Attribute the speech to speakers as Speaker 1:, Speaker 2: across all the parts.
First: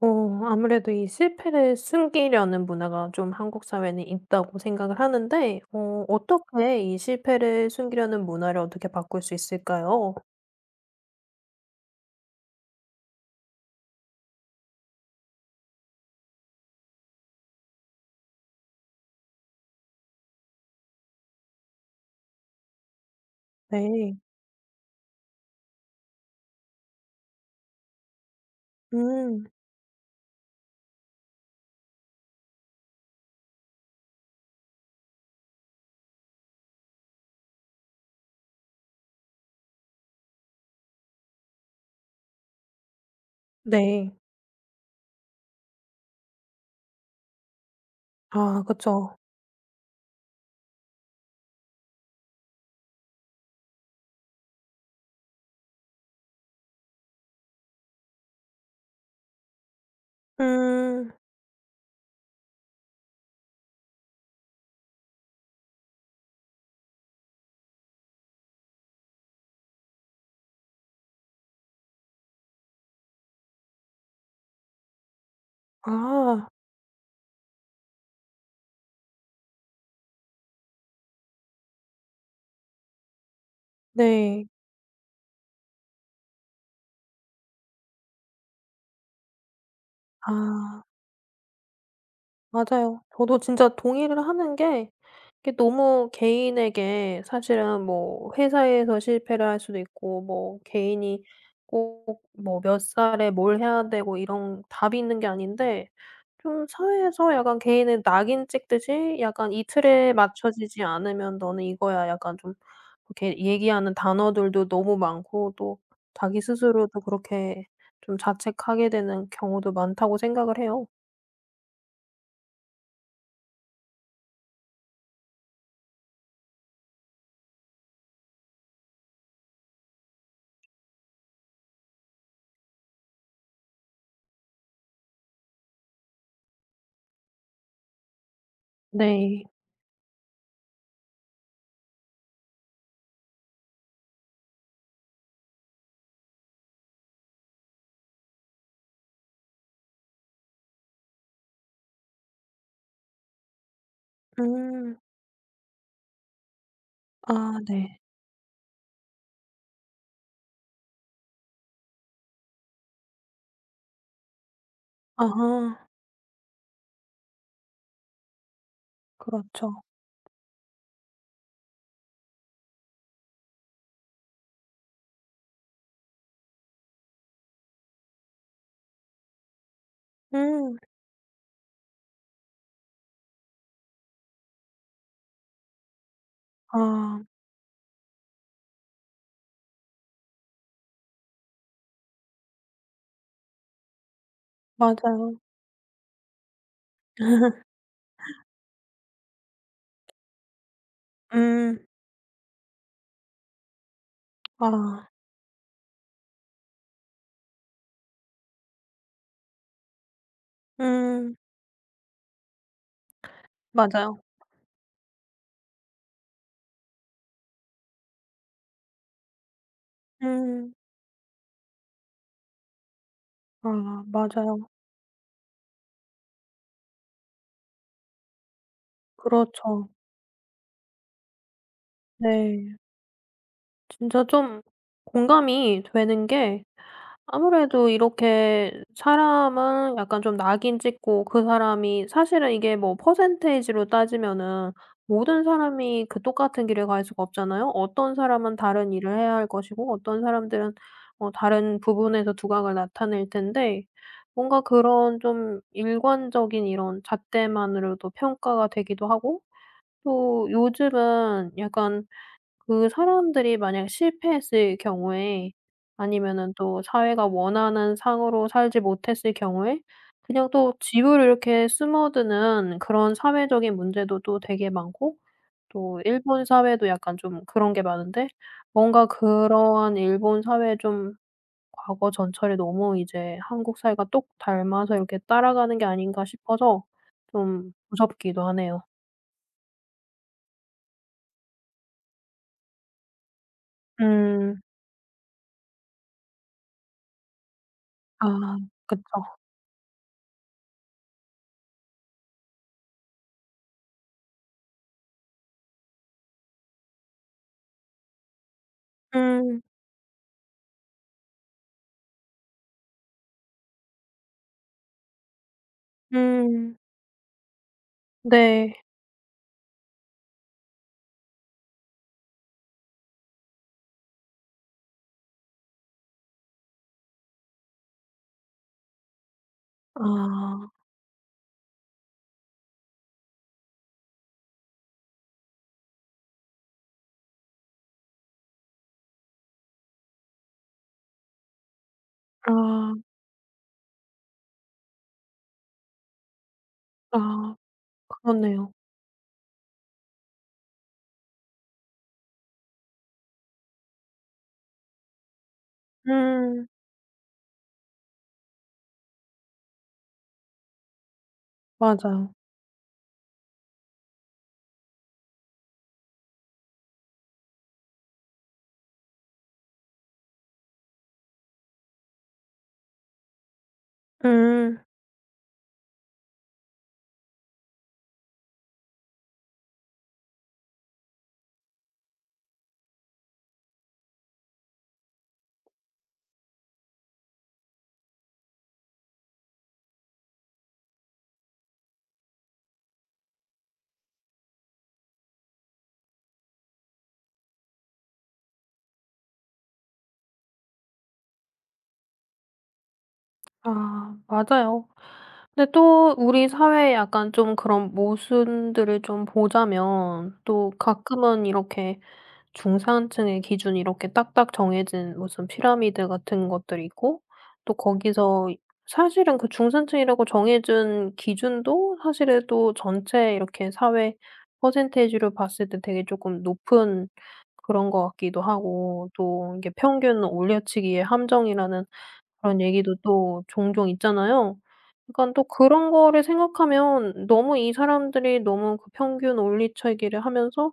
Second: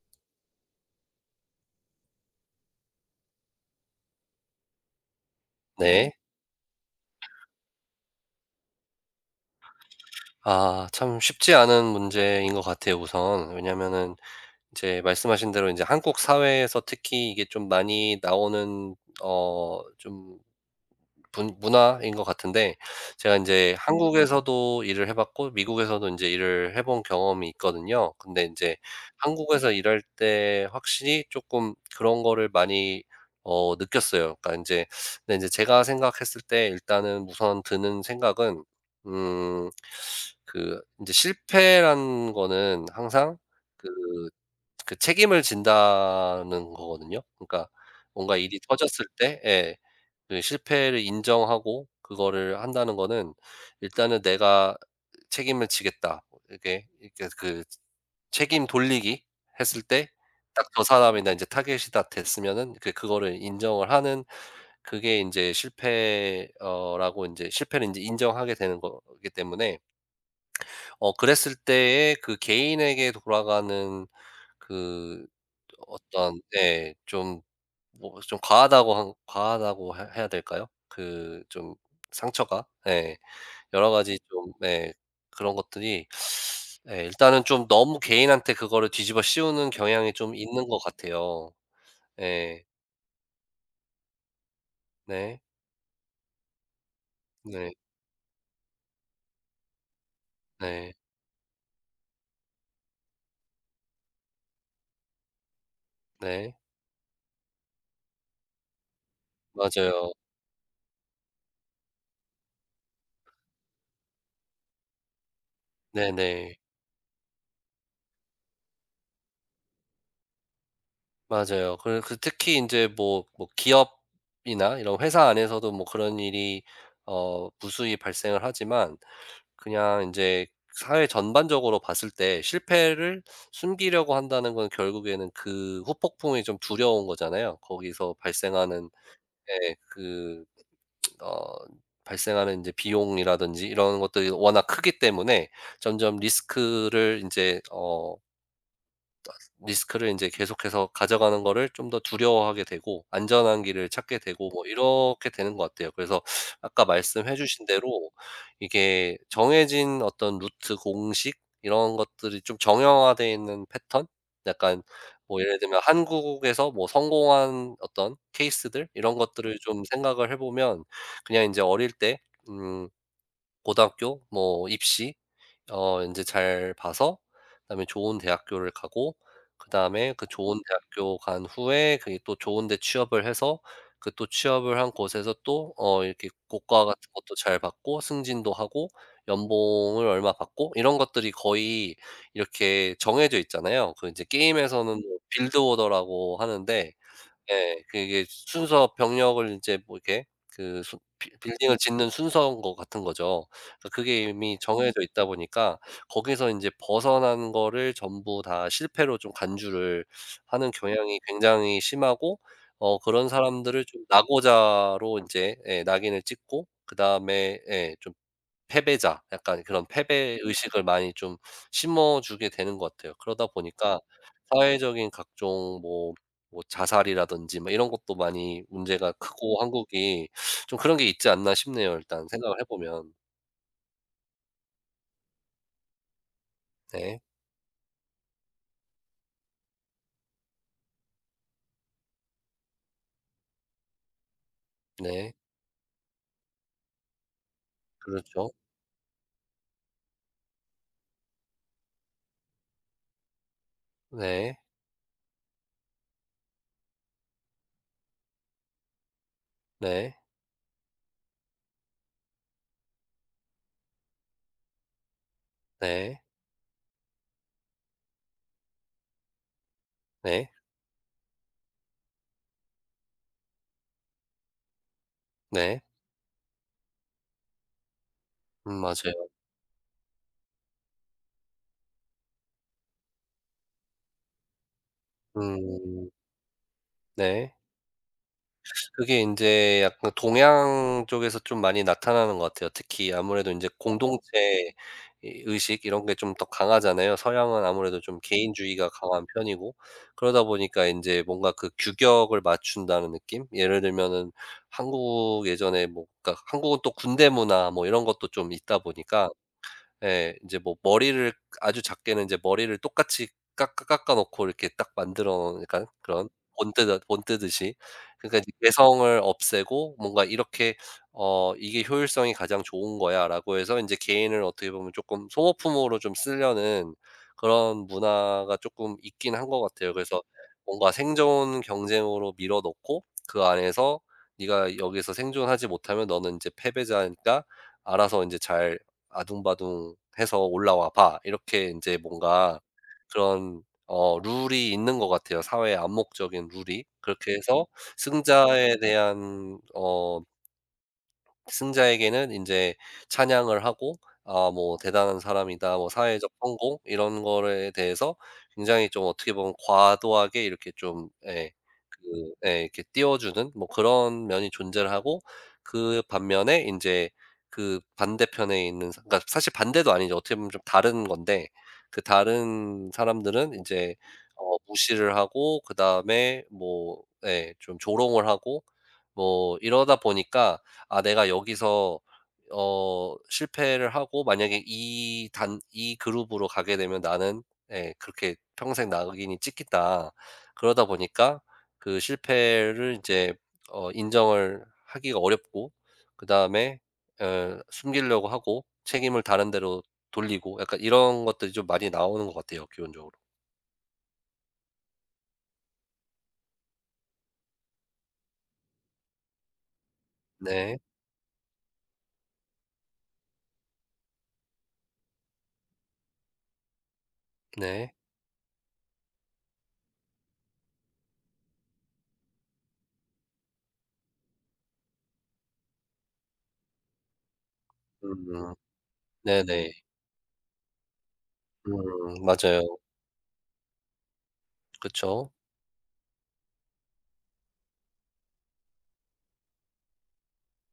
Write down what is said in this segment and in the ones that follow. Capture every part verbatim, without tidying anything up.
Speaker 1: 어 아무래도 이 실패를 숨기려는 문화가 좀 한국 사회는 있다고 생각을 하는데 어
Speaker 2: 네.
Speaker 1: 어떻게 이 실패를 숨기려는 문화를 어떻게 바꿀 수 있을까요?
Speaker 2: 아 참 쉽지 않은 문제인 것 같아요 우선. 왜냐면은 이제 말씀하신 대로 인제 한국 사회에서 특히 이게 좀 많이 나오는 어 좀 분 문화인 것 같은데. 제가 인제
Speaker 1: 네.
Speaker 2: 한국에서도 일을 해 봤고 미국에서도 이제 일을 해 본 경험이 있거든요. 근데 인제
Speaker 1: 음.
Speaker 2: 한국에서 일할 때 확실히 쪼끔 그런 거를 많이 어 느꼈어요. 그러니까 인제 근데 인제 제가 생각했을 때 일단은 우선 드는 생각은 음 그 인제 실패라는 거는 항상 그
Speaker 1: 네.
Speaker 2: 그 책임을 진다는 거거든요. 그러니까 뭔가 일이
Speaker 1: 아
Speaker 2: 터졌을
Speaker 1: 그쵸.
Speaker 2: 때 예. 그 실패를 인정하고 그거를 한다는 거는 일단은 '내가 책임을 지겠다.' 이렇게, 이렇게 그 책임 돌리기 했을 때 딱 저
Speaker 1: 응.
Speaker 2: '사람이다.' 이제 타겟이 딱 됐으면은 그거를 인정을 하는 그게 인제 실패 어 라고 인제 실패를 인제 인정하게 되는 거기 때문에 어 그랬을 때에 그 개인에게 돌아가는 그 어떤
Speaker 1: 아.
Speaker 2: 네 좀 뭐 좀 과하다고 한 과하다고 해 해야 될까요? 그 좀 상처가 예. 여러 가지
Speaker 1: 네.
Speaker 2: 좀 네. 그런 것들이 예 일단은 좀 너무 개인한테 그거를 뒤집어 씌우는 경향이 좀 있는 것
Speaker 1: 아.
Speaker 2: 같아요. 예.
Speaker 1: 맞아요. 저도 진짜 동의를 하는 게
Speaker 2: 네.
Speaker 1: 이게 너무 개인에게
Speaker 2: 네.
Speaker 1: 사실은 뭐 회사에서 실패를 할 수도 있고, 뭐
Speaker 2: 네.
Speaker 1: 개인이 꼭 뭐 몇 살에 뭘 해야 되고 이런 답이 있는 게 아닌데,
Speaker 2: 네.
Speaker 1: 좀 사회에서 약간 개인의 낙인 찍듯이 약간 "이
Speaker 2: 맞아요.
Speaker 1: 틀에 맞춰지지 않으면 너는 이거야." 약간 좀 이렇게 얘기하는 단어들도 너무 많고 또 자기
Speaker 2: 네네.
Speaker 1: 스스로도 그렇게 좀 자책하게 되는 경우도 많다고 생각을 해요.
Speaker 2: 맞아요. 그래 그 특히 인제 뭐 뭐 기업이나 이런 회사 안에서도 뭐 그런 일이 어 무수히 발생을 하지만, 그냥 인제 사회 전반적으로 봤을 때 실패를 숨기려고 한다는 건 결국에는 그 후폭풍이 좀 두려운 거잖아요. 거기서 발생하는
Speaker 1: 네.
Speaker 2: 예 그 어 발생하는 인제 비용이라든지 이런 것들이 워낙 크기 때문에 점점 리스크를 인제 어 뜨 아 스 리스크를 인제 계속해서 가져가는 거를 좀 더 두려워하게 되고, 안전한 길을 찾게 되고 뭐
Speaker 1: 음.
Speaker 2: 이렇게 되는 것 같아요. 그래서 아까 말씀해
Speaker 1: 아
Speaker 2: 주신
Speaker 1: 네.
Speaker 2: 대로 이게 정해진 어떤 루트, 공식 이런 것들이 좀 정형화되어 있는 패턴, 약간 뭐 예를 들면
Speaker 1: 아하.
Speaker 2: 한국에서 뭐 성공한 어떤 케이스들 이런 것들을 좀
Speaker 1: 그렇죠.
Speaker 2: 생각을 해보면 그냥 인제 어릴 때 음 고등학교 뭐 입시 어 인제 잘 봐서 다음에 좋은 대학교를 가고 그 다음에 그 좋은
Speaker 1: 음.
Speaker 2: 대학교 간 후에 그게 또 좋은데 취업을 해서 그 또 취업을 한 곳에서 또 어 이렇게 고과 같은
Speaker 1: 아.
Speaker 2: 것도 잘 받고, 승진도 하고, 연봉을 얼마 받고, 이런 것들이 거의 이렇게 정해져 있잖아요. 그 인제 게임에서는 뭐
Speaker 1: 맞아요.
Speaker 2: 빌드 오더라고 하는데 예 그게 순서 병력을 인제 뭐 이렇게 그 순 빌 빌딩을
Speaker 1: 음.
Speaker 2: 짓는 순서인 것 같은 거죠. 그 그게 이미 정해져
Speaker 1: 아.
Speaker 2: 있다 보니까 거기서 인제 벗어난 거를 전부 다 실패로 좀 간주를 하는 경향이
Speaker 1: 음.
Speaker 2: 굉장히 심하고, 어 그런 사람들을 좀
Speaker 1: 맞아요.
Speaker 2: 낙오자로 인제 예 낙인을 찍고 그다음에 예 좀 패배자, 약간 그런 패배
Speaker 1: 음.
Speaker 2: 의식을 많이 좀 심어주게 되는 것 같아요. 그러다 보니까
Speaker 1: 아 맞아요.
Speaker 2: 사회적인 각종 뭐 뭐 자살이라든지 뭐 이런 것도 많이 문제가 크고
Speaker 1: 그렇죠.
Speaker 2: 한국이 좀 그런 게 있지 않나 싶네요, 일단 생각을
Speaker 1: 네.
Speaker 2: 해보면.
Speaker 1: 진짜 좀 공감이 되는 게
Speaker 2: 네.
Speaker 1: 아무래도 이렇게 사람은 약간 좀 낙인찍고 그 사람이 사실은 이게 뭐 퍼센티지로 따지면은
Speaker 2: 네.
Speaker 1: 모든 사람이 그 똑같은 길을 갈 수가 없잖아요. 어떤
Speaker 2: 그렇죠.
Speaker 1: 사람은 다른 일을 해야 할 것이고 어떤 사람들은 어 다른 부분에서 두각을 나타낼 텐데
Speaker 2: 네.
Speaker 1: 뭔가 그런 좀 일관적인 이런 잣대만으로도 평가가 되기도 하고
Speaker 2: 네.
Speaker 1: 또 요즘은 약간 그 사람들이 만약 실패했을 경우에
Speaker 2: 네.
Speaker 1: 아니면은 또 사회가 원하는 상으로 살지 못했을 경우에 그냥
Speaker 2: 네.
Speaker 1: 또 뒤로 이렇게 숨어드는 그런 사회적인 문제도 또 되게 많고
Speaker 2: 네.
Speaker 1: 또 일본 사회도 약간 좀 그런 게 많은데
Speaker 2: 음
Speaker 1: 뭔가
Speaker 2: 맞아요.
Speaker 1: 그러한 일본 사회에 좀 과거 전철에 너무 이제 한국 사회가 똑 닮아서 이렇게 따라가는 게
Speaker 2: 음.
Speaker 1: 아닌가 싶어서
Speaker 2: 네.
Speaker 1: 좀 무섭기도 하네요.
Speaker 2: 그게 인제 약간 동양 쪽에서 좀 많이 나타나는 것 같아요. 특히 아무래도 인제 공동체
Speaker 1: 음.
Speaker 2: 의 의식 이런 게 좀 더 강하잖아요. 서양은 아무래도 좀
Speaker 1: 아
Speaker 2: 개인주의가 강한
Speaker 1: 그쵸.
Speaker 2: 편이고. 그러다 보니까 인제 뭔가 그 규격을 맞춘다는 느낌? 예를 들면은 한국 예전에 뭐 그러니까 한국은 또 군대 문화 뭐 이런 것도 좀 있다 보니까.
Speaker 1: 음.
Speaker 2: 예. 인제 뭐 머리를 아주 작게는 인제 머리를 똑같이 깎아 깎아 놓고 이렇게 딱 만들어 그러니까 그런
Speaker 1: 음.
Speaker 2: 본뜨는 본뜨듯이. 그러니까 인제
Speaker 1: 네.
Speaker 2: 개성을 없애고 뭔가 이렇게 어 '이게 효율성이 가장 좋은 거야.'라고 해서 인제 개인을 어떻게 보면 쪼끔 소모품으로 좀 쓰려는 그런 문화가 쪼끔 있긴 한 것 같아요. 그래서
Speaker 1: 아.
Speaker 2: 뭔가 생존 경쟁으로 밀어 넣고 그 안에서 '네가 여기서 생존하지 못하면 너는 인제 패배자니까 알아서 인제 잘 아등바등해서 올라와 봐.' 이렇게 인제 뭔가
Speaker 1: 아.
Speaker 2: 그런 어 룰이 있는 것 같아요 사회의 암묵적인 룰이. 그렇게
Speaker 1: 아
Speaker 2: 해서
Speaker 1: 그렇네요.
Speaker 2: 승자에 대한 어 승자에게는 인제 찬양을 하고 아 뭐 '대단한 사람이다.' 뭐 사회적
Speaker 1: 음음.
Speaker 2: 성공 이런 거러에 대해서 굉장히 좀 어떻게 보면 과도하게 이렇게 좀 예.
Speaker 1: 맞아요.
Speaker 2: 그 예. 이렇게 띄워주는 뭐 그런 면이 존재를 하고 그 반면에 인제 그 반대편에 있는 사 그러니까 사실 반대도 아니죠. 어떻게 보면 좀 다른 건데. 그 다른 사람들은 인제 어
Speaker 1: 음.
Speaker 2: 무시를 하고 그다음에 뭐 예. 좀 조롱을 하고 뭐 이러다 보니까 '아 내가 여기서 어 실패를 하고 만약에 이 단 이 그룹으로 가게 되면 나는' 네 그렇게 '...평생 낙인이 찍힜다.' 그러다 보니까 그 실패를 인제 어 인정을 하기가 어렵고 그다음에 엘 숨기려고 하고 책임을 다른 데로 돌리고 약간 이런 것들이 좀 많이 나오는 것 같아요 기본적으로.
Speaker 1: 아, 맞아요. 근데 또 우리 사회에 약간 좀 그런 모순들을 좀 보자면 또
Speaker 2: 네.
Speaker 1: 가끔은 이렇게 중산층의 기준이 이렇게 딱딱 정해진 무슨 피라미드 같은 것들이 있고 또
Speaker 2: 네.
Speaker 1: 거기서 사실은 그 중산층이라고 정해 준 기준도 사실은 또 전체 이렇게 사회 퍼센테이지로 봤을 때 되게 쪼금 높은 그런 것 같기도
Speaker 2: 음
Speaker 1: 하고 또 이게
Speaker 2: 네네.
Speaker 1: 평균 올려치기의 함정이라는
Speaker 2: 음 맞아요.
Speaker 1: 그런 얘기도 또 종종 있잖아요.
Speaker 2: 그쵸.
Speaker 1: 그러니깐 또 그런 거를 생각하면 너무 이 사람들이 너무 평균 올리쳐기를 하면서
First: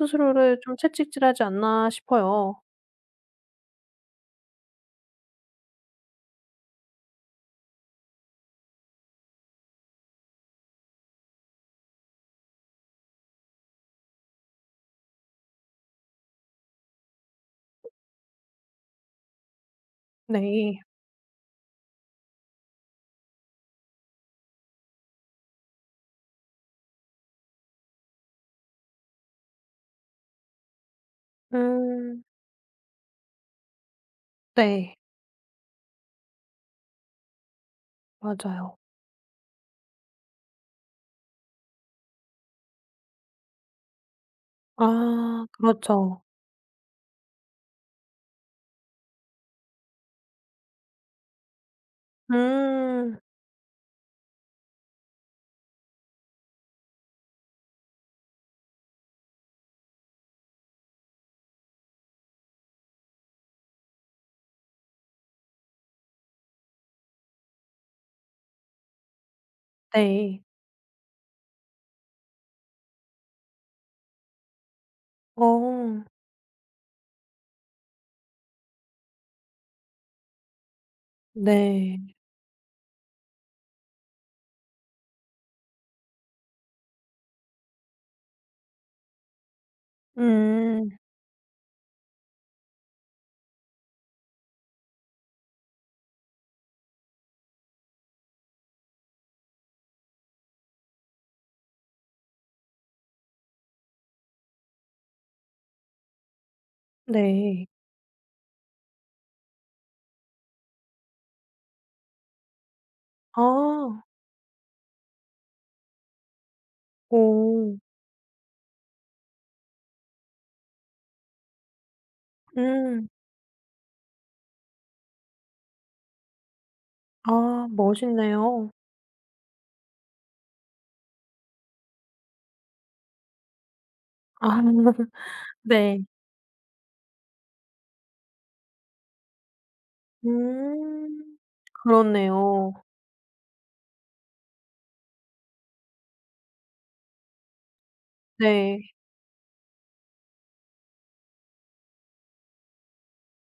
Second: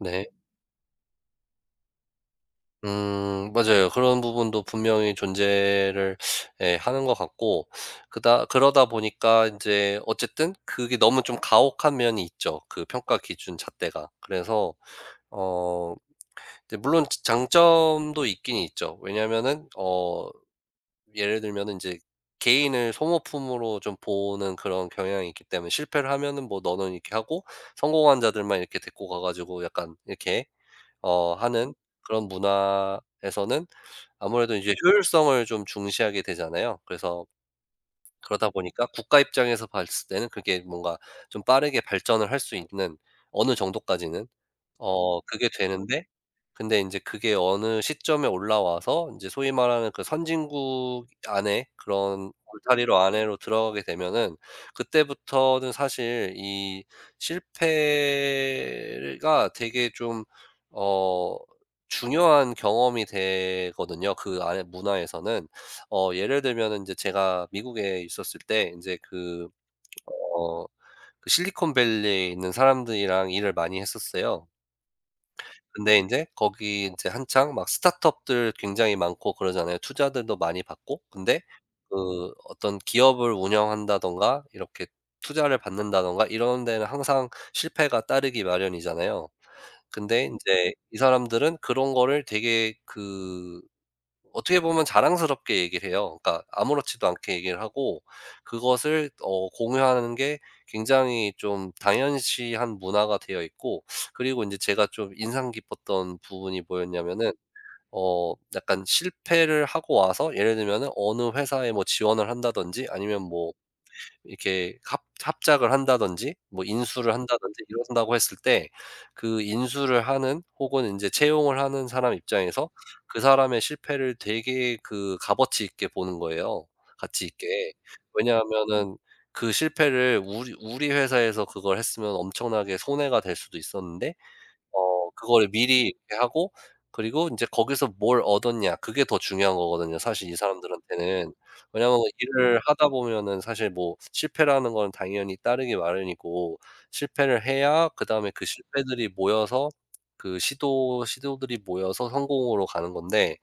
Speaker 2: 네.
Speaker 1: 좀 채찍질하지 않나 싶어요.
Speaker 2: 음 맞아요. 그런 부분도 분명히 존재를 예 하는 것 같고 그다 그러다 보니까 인제 어쨌든 그게 너무 좀 가혹한 면이 있죠, 그 평가 기준 잣대가. 그래서 어 이제 물론 자 장점도 있긴 있죠. 왜냐면은 어
Speaker 1: 네.
Speaker 2: 예를 들면은 인제 개인을 소모품으로 좀 보는 그런 경향이 있기 때문에 실패를 하면은 뭐 너는 이렇게 하고 성공한 자들만 이렇게 데리고 가 가지고 약간 이렇게 어 하는 그런
Speaker 1: 음.
Speaker 2: 문화에서는 아무래도 이제
Speaker 1: 네.
Speaker 2: 효율성을 좀 중시하게 되잖아요. 그래서 그러다
Speaker 1: 맞아요.
Speaker 2: 보니까 국가 입장에서 봤을 때는 그게 뭔가 좀 빠르게 발전을 할 수 있는 어느 정도까지는 어
Speaker 1: 아
Speaker 2: 그게 되는데
Speaker 1: 그렇죠.
Speaker 2: 근데 인제 그게 어느 시점에 올라와서 인제 소위 말하는 그 선진국 안에 그런 울타리로
Speaker 1: 음.
Speaker 2: 안에로 들어가게 되면은 그때부터는 사실 이 실패가 되게 좀 어 중요한 경험이 되거든요, 그 안의 문화에서는. 어 예를 들면은 인제 제가 미국에 있었을 때 인제 그
Speaker 1: 네.
Speaker 2: 어 그 실리콘밸리에 있는 사람들이랑 일을 많이 했었어요. 근데
Speaker 1: 어.
Speaker 2: 인제 거기 인제 한창 막 스타트업들 굉장히 많고 그러잖아요, 투자들도 많이 받고. 근데
Speaker 1: 네.
Speaker 2: 그 어떤 기업을 운영한다든가 이렇게 투자를 받는다든가 이런 데는 항상 실패가 따르기 마련이잖아요. 근데 인제
Speaker 1: 음.
Speaker 2: 이 사람들은 그런 거를 되게 그 어떻게 보면 자랑스럽게 얘기를 해요. 그러니까 아무렇지도 않게 얘기를 하고, 그것을 어 공유하는 게 굉장히 좀 당연시한 문화가 되어 있고, 그리고 인제 제가 좀 인상 깊었던 부분이 뭐였냐면은
Speaker 1: 네.
Speaker 2: 어 약간 실패를 하고 와서 예를 들면은 어느 회사에 뭐 지원을 한다든지 아니면 뭐
Speaker 1: 아.
Speaker 2: 이렇게 합 합작을 한다든지, 뭐 인수를 한다든지
Speaker 1: 오.
Speaker 2: 이런다고 했을 때, 그 인수를 하는 혹은 인제 채용을 하는 사람의 입장에서
Speaker 1: 음.
Speaker 2: 그 사람의 실패를 되게 그 값어치 있게 보는 거예요, 가치 있게.
Speaker 1: 아 멋있네요.
Speaker 2: 왜냐하면은 그 실패를 우리 우리 회사에서 그걸 했으면 엄청나게 손해가 될 수도 있었는데
Speaker 1: 아
Speaker 2: 어 그거를 미리
Speaker 1: 네.
Speaker 2: 이렇게 하고 그리고 인제 거기서 뭘 얻었냐 그게 더 중요한 거거든요, 사실 이 사람들한테는.
Speaker 1: 음
Speaker 2: 왜냐하면 일을
Speaker 1: 그렇네요.
Speaker 2: 하다 보면은 사실 뭐 실패라는 건 당연히 따르기 마련이고, 실패를 해야 그다음에 그
Speaker 1: 네.
Speaker 2: 실패들이 모여서 그 시도 시도들이 모여서 성공으로 가는 건데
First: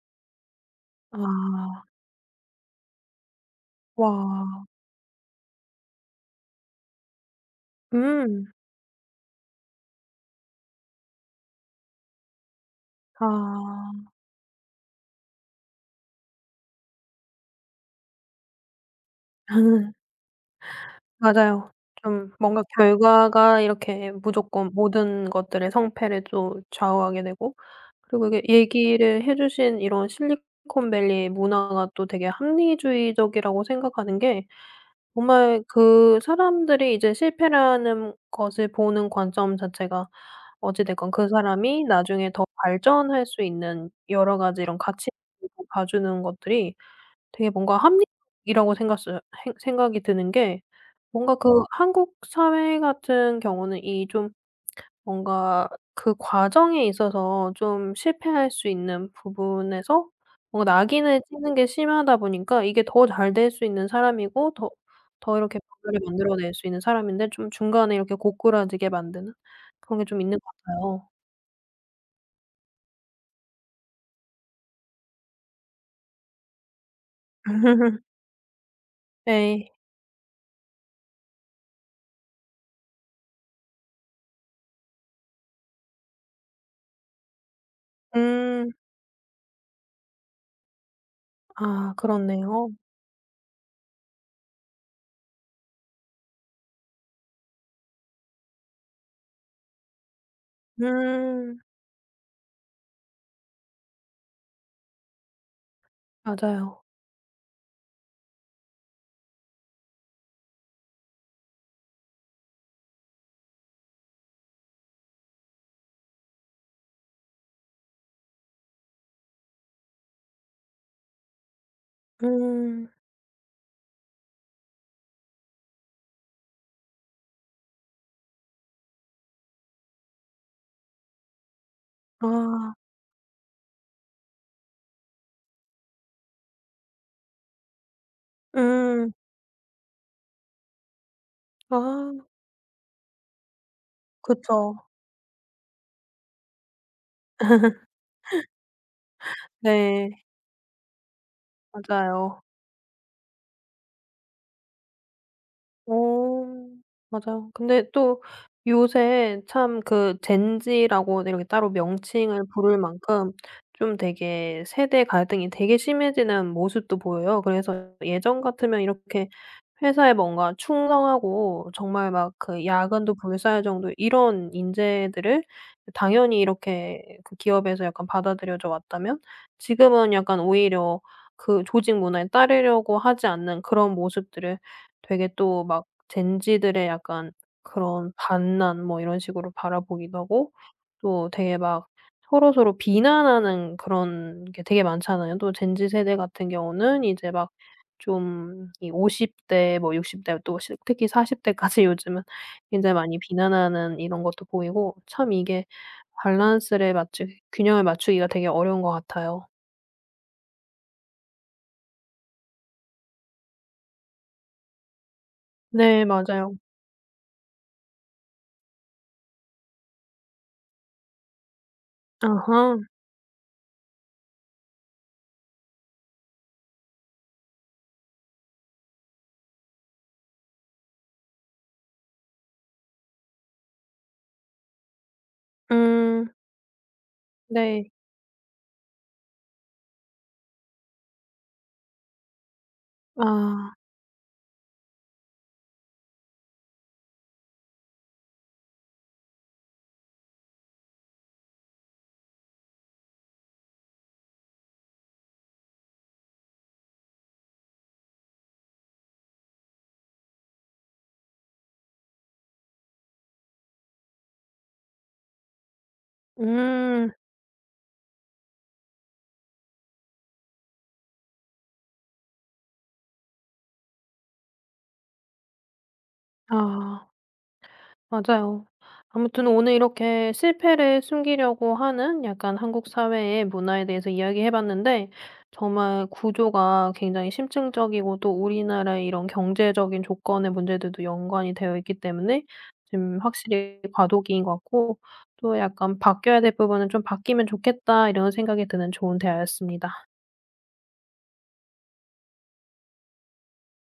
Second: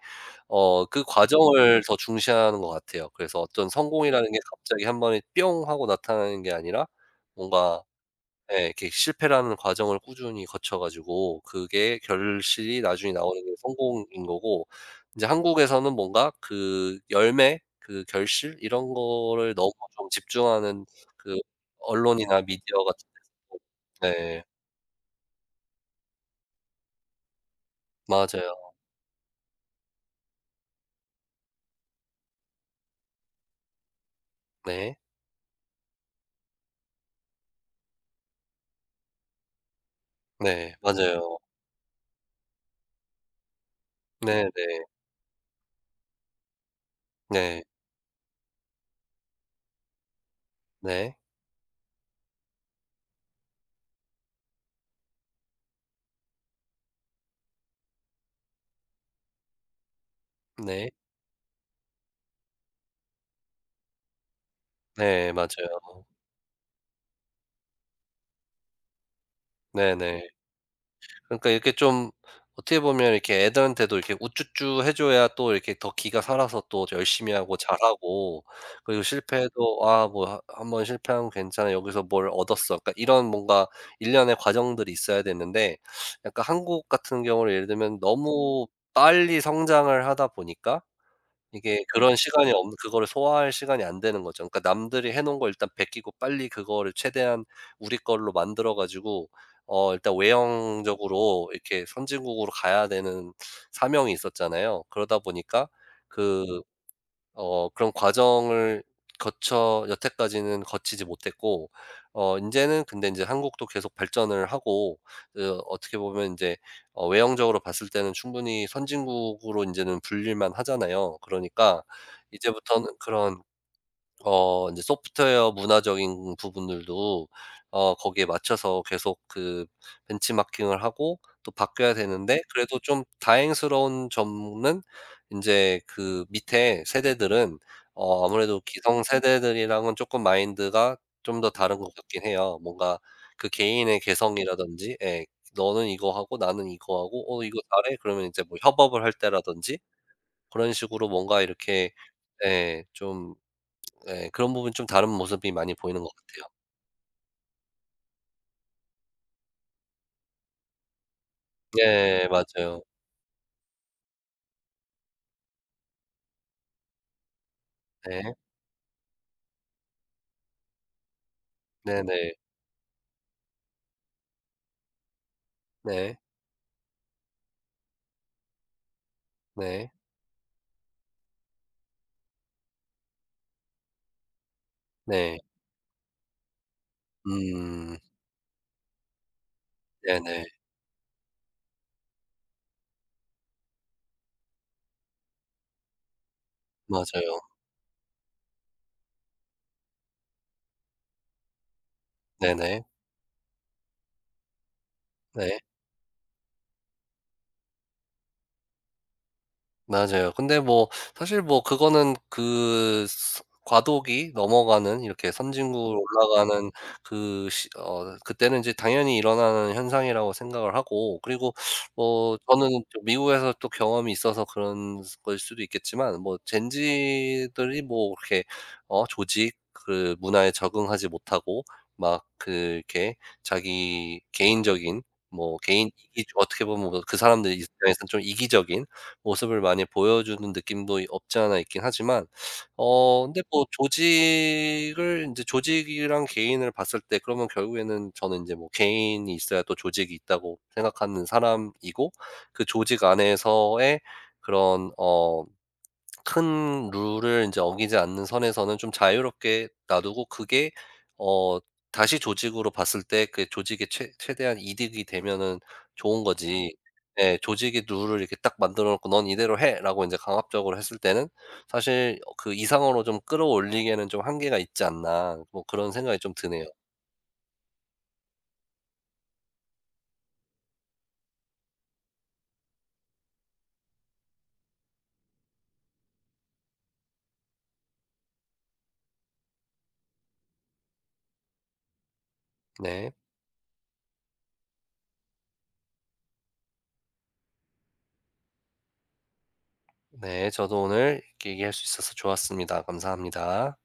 Speaker 2: 어 그
Speaker 1: 아.
Speaker 2: 과정을 더 중시하는 것 같아요. 그래서 어떤 성공이라는 게
Speaker 1: 와.
Speaker 2: 갑자기 한 번에 뿅 하고 나타나는 게 아니라 뭔가
Speaker 1: 음.
Speaker 2: 예 이렇게 실패라는 과정을 꾸준히 거쳐 가지고 그게 결실이 나중에 나오는 게
Speaker 1: 아.
Speaker 2: 성공인 거고, 인제 한국에서는 뭔가 그 열매, 그 결실 이런 거를 너무 좀 집중하는 그
Speaker 1: 맞아요. 좀
Speaker 2: 언론이나
Speaker 1: 뭔가
Speaker 2: 미디어 같은 데서
Speaker 1: 결과가 이렇게
Speaker 2: 네.
Speaker 1: 무조건 모든 것들의 성패를 또 좌우하게 되고, 그리고 이게
Speaker 2: 맞아요.
Speaker 1: 얘기를 해 주신 이런 실리콘밸리의 문화가 또 되게 합리주의적이라고 생각하는 게
Speaker 2: 네.
Speaker 1: 정말 그 사람들이 이제 실패라는 것을 보는 관점 자체가
Speaker 2: 네
Speaker 1: 어찌 됐건 그
Speaker 2: 맞아요.
Speaker 1: 사람이 나중에 더 발전할 수 있는 여러 가지 이런
Speaker 2: 네네.
Speaker 1: 가치 [unintelligible] 봐주는 것들이 되게
Speaker 2: 네.
Speaker 1: 뭔가 합리적이라고 생각써요 행 생각이 드는 게
Speaker 2: 네.
Speaker 1: 뭔가 그 한국 사회 같은 경우는 이 좀 뭔가 그 과정에 있어서 좀 실패할 수 있는 부분에서 뭔가
Speaker 2: 네.
Speaker 1: 낙인을 찍는 게 심하다 보니까 이게 더 잘될 수 있는 사람이고 더
Speaker 2: 네
Speaker 1: 더 이렇게
Speaker 2: 맞아요.
Speaker 1: [unintelligible] 만들어 낼 수 있는 사람인데 좀 중간에 이렇게 고꾸라지게 만드는 그런 게 좀
Speaker 2: 네네.
Speaker 1: 있는 것 같아요.
Speaker 2: 그러니까 이렇게 좀 어떻게 보면 이렇게 애들한테도 이렇게 우쭈쭈 해줘야 또 이렇게 더 기가 살아서 또 열심히 하고 잘하고 그리고
Speaker 1: 네.
Speaker 2: 실패해도 "아 뭐 하 한 번 실패한 괜찮아. 여기서 뭘 얻었어." 그러니까 이런 뭔가 일련의 과정들이 있어야 되는데 약간 한국 같은 경우는 예를 들면 너무
Speaker 1: 음.
Speaker 2: 빨리 성장을 하다 보니까 이게
Speaker 1: 아
Speaker 2: 그런 시간이
Speaker 1: 그렇네요.
Speaker 2: 없는 그거를 소화할 시간이 안 되는 거죠. 그러니까 남들이 해 놓은 걸 일단 베끼고 빨리 그거를 최대한 우리 걸로 만들어 가지고 어 일단 외형적으로
Speaker 1: 음.
Speaker 2: 이렇게 선진국으로 가야 되는 사명이 있었잖아요. 그러다 보니까 그
Speaker 1: 맞아요.
Speaker 2: 어 그런 과정을 거쳐 여태까지는 거치지 못했고 어 인제는 근데 인제 한국도 계속 발전을 하고 그 어떻게 보면 인제 어 외형적으로 봤을 때는 충분히 선진국으로 인제는 불릴 만하잖아요. 그러니까 이제부터는
Speaker 1: 음.
Speaker 2: 그런 어 인제 소프트웨어 문화적인 부분들도 어 거기에 맞춰서 계속 그 벤치마킹을 하고 또 바뀌어야 되는데
Speaker 1: 아.
Speaker 2: 그래도 좀 다행스러운 점은 인제 그 밑에 세대들은 어 아무래도
Speaker 1: 음.
Speaker 2: 기성세대들이랑은 쪼끔 마인드가 좀 더 다른 것
Speaker 1: 아.
Speaker 2: 같긴 해요. 뭔가 그 개인의
Speaker 1: 그쵸.
Speaker 2: 개성이라든지 예. 너는 이거 하고 나는 이거 하고 어 이거 잘해? 그러면 이제 뭐 협업을 할 때라든지
Speaker 1: 네.
Speaker 2: 그런 식으로 뭔가 이렇게
Speaker 1: 맞아요.
Speaker 2: 예 좀 예 그런 부분이 좀 다른 모습이 많이
Speaker 1: 어,
Speaker 2: 보이는 것 같아요.
Speaker 1: 맞아요. 근데 또 요새 참 그 젠지라고 이렇게 따로
Speaker 2: 네
Speaker 1: 명칭을 부를
Speaker 2: 맞아요.
Speaker 1: 만큼 좀 되게 세대갈등이 되게 심해지는 모습도 보여요. 그래서
Speaker 2: 네.
Speaker 1: 예전 같으면 이렇게 회사에 뭔가 충성하고 정말 막
Speaker 2: 네네.
Speaker 1: 그 야근도 불사할 정도의 이런 인재들을
Speaker 2: 네.
Speaker 1: 당연히 이렇게 그 기업에서 약간 받아들여져 왔다면,
Speaker 2: 네.
Speaker 1: 지금은 약간 오히려 그 조직 문화에 따르려고 하지 않는 그런 모습들을 되게
Speaker 2: 네.
Speaker 1: 또 막 젠지들의 약간
Speaker 2: 음.
Speaker 1: 그런 반란 뭐 이런 식으로 바라보기도
Speaker 2: 네네.
Speaker 1: 하고 또 되게 막 서로서로 비난하는 그런 게 되게 많잖아요. 또 젠지 세대 같은 경우는 이제
Speaker 2: 맞아요.
Speaker 1: 막 좀 이 오십 대 뭐 육십 대 또 스 특히 사십 대까지 요즘은
Speaker 2: 네네.
Speaker 1: 굉장히 많이 비난하는 이런 것도 보이고 참
Speaker 2: 네.
Speaker 1: 이게 밸런스를 맞추기 균형을 맞추기가 되게 어려운 것 같아요.
Speaker 2: 맞아요. 근데 뭐 사실 뭐 그거는 그 스 과도기 넘어가는 이렇게 선진국으로
Speaker 1: 네, 맞아요.
Speaker 2: 올라가는 그 시 어 그때는 인제 당연히 일어나는 현상이라고 생각을 하고 그리고 뭐 저는
Speaker 1: 아하.
Speaker 2: 좀 미국에서 또 경험이 있어서 그런 거일 수도 있겠지만 뭐 젠지들이 뭐 그렇게 어 조직 그 문화에 적응하지 못하고 막 그 이렇게 자기 개인적인 뭐 개인
Speaker 1: 음.
Speaker 2: 이기주 어떻게 보면 뭐 그 사람들
Speaker 1: 네.
Speaker 2: 입장에서는 좀 이기적인 모습을 많이 보여 주는 느낌도 없지 않아 있긴 하지만 어 근데 뭐
Speaker 1: 아.
Speaker 2: 조직을 인제 조직이랑 개인을 봤을 때 그러면 결국에는 저는 인제 뭐 개인이 있어야 또 조직이 있다고 생각하는 사람이고 그 조직 안에서의 그런 어 큰 룰을 인제 어기지 않는 선에서는 좀 자유롭게 놔두고 그게 어 다시 조직으로 봤을 때 그게 조직에 최 최대한 이득이 되면은 좋은 거지
Speaker 1: 음.
Speaker 2: 네 조직의 룰을 이렇게 딱 만들어 놓고 "넌 이대로 해."라고 인제 강압적으로 했을 때는 사실 어 그 이상으로 좀 끌어올리기에는 '좀 한계가 있지 않나.' 뭐 그런 생각이 좀 드네요.
Speaker 1: 아. 맞아요. 아무튼 오늘 이렇게 실패를 숨기려고 하는 약간 한국 사회의 문화에 대해서 이야기해 봤는데 정말 구조가 굉장히 심층적이고 또 우리나라의 이런 경제적인 조건의 문제들도 연관이 되어 있기 때문에
Speaker 2: 네.
Speaker 1: 좀 확실히 과도기인 것 같고 또 약간 '바뀌어야 될 부분은 좀 바뀌면 좋겠다.' 이런 생각이 드는 좋은 대화였습니다.
Speaker 2: 네, 저도 오늘 이렇게 얘기할 수 있어서 좋았습니다. 감사합니다.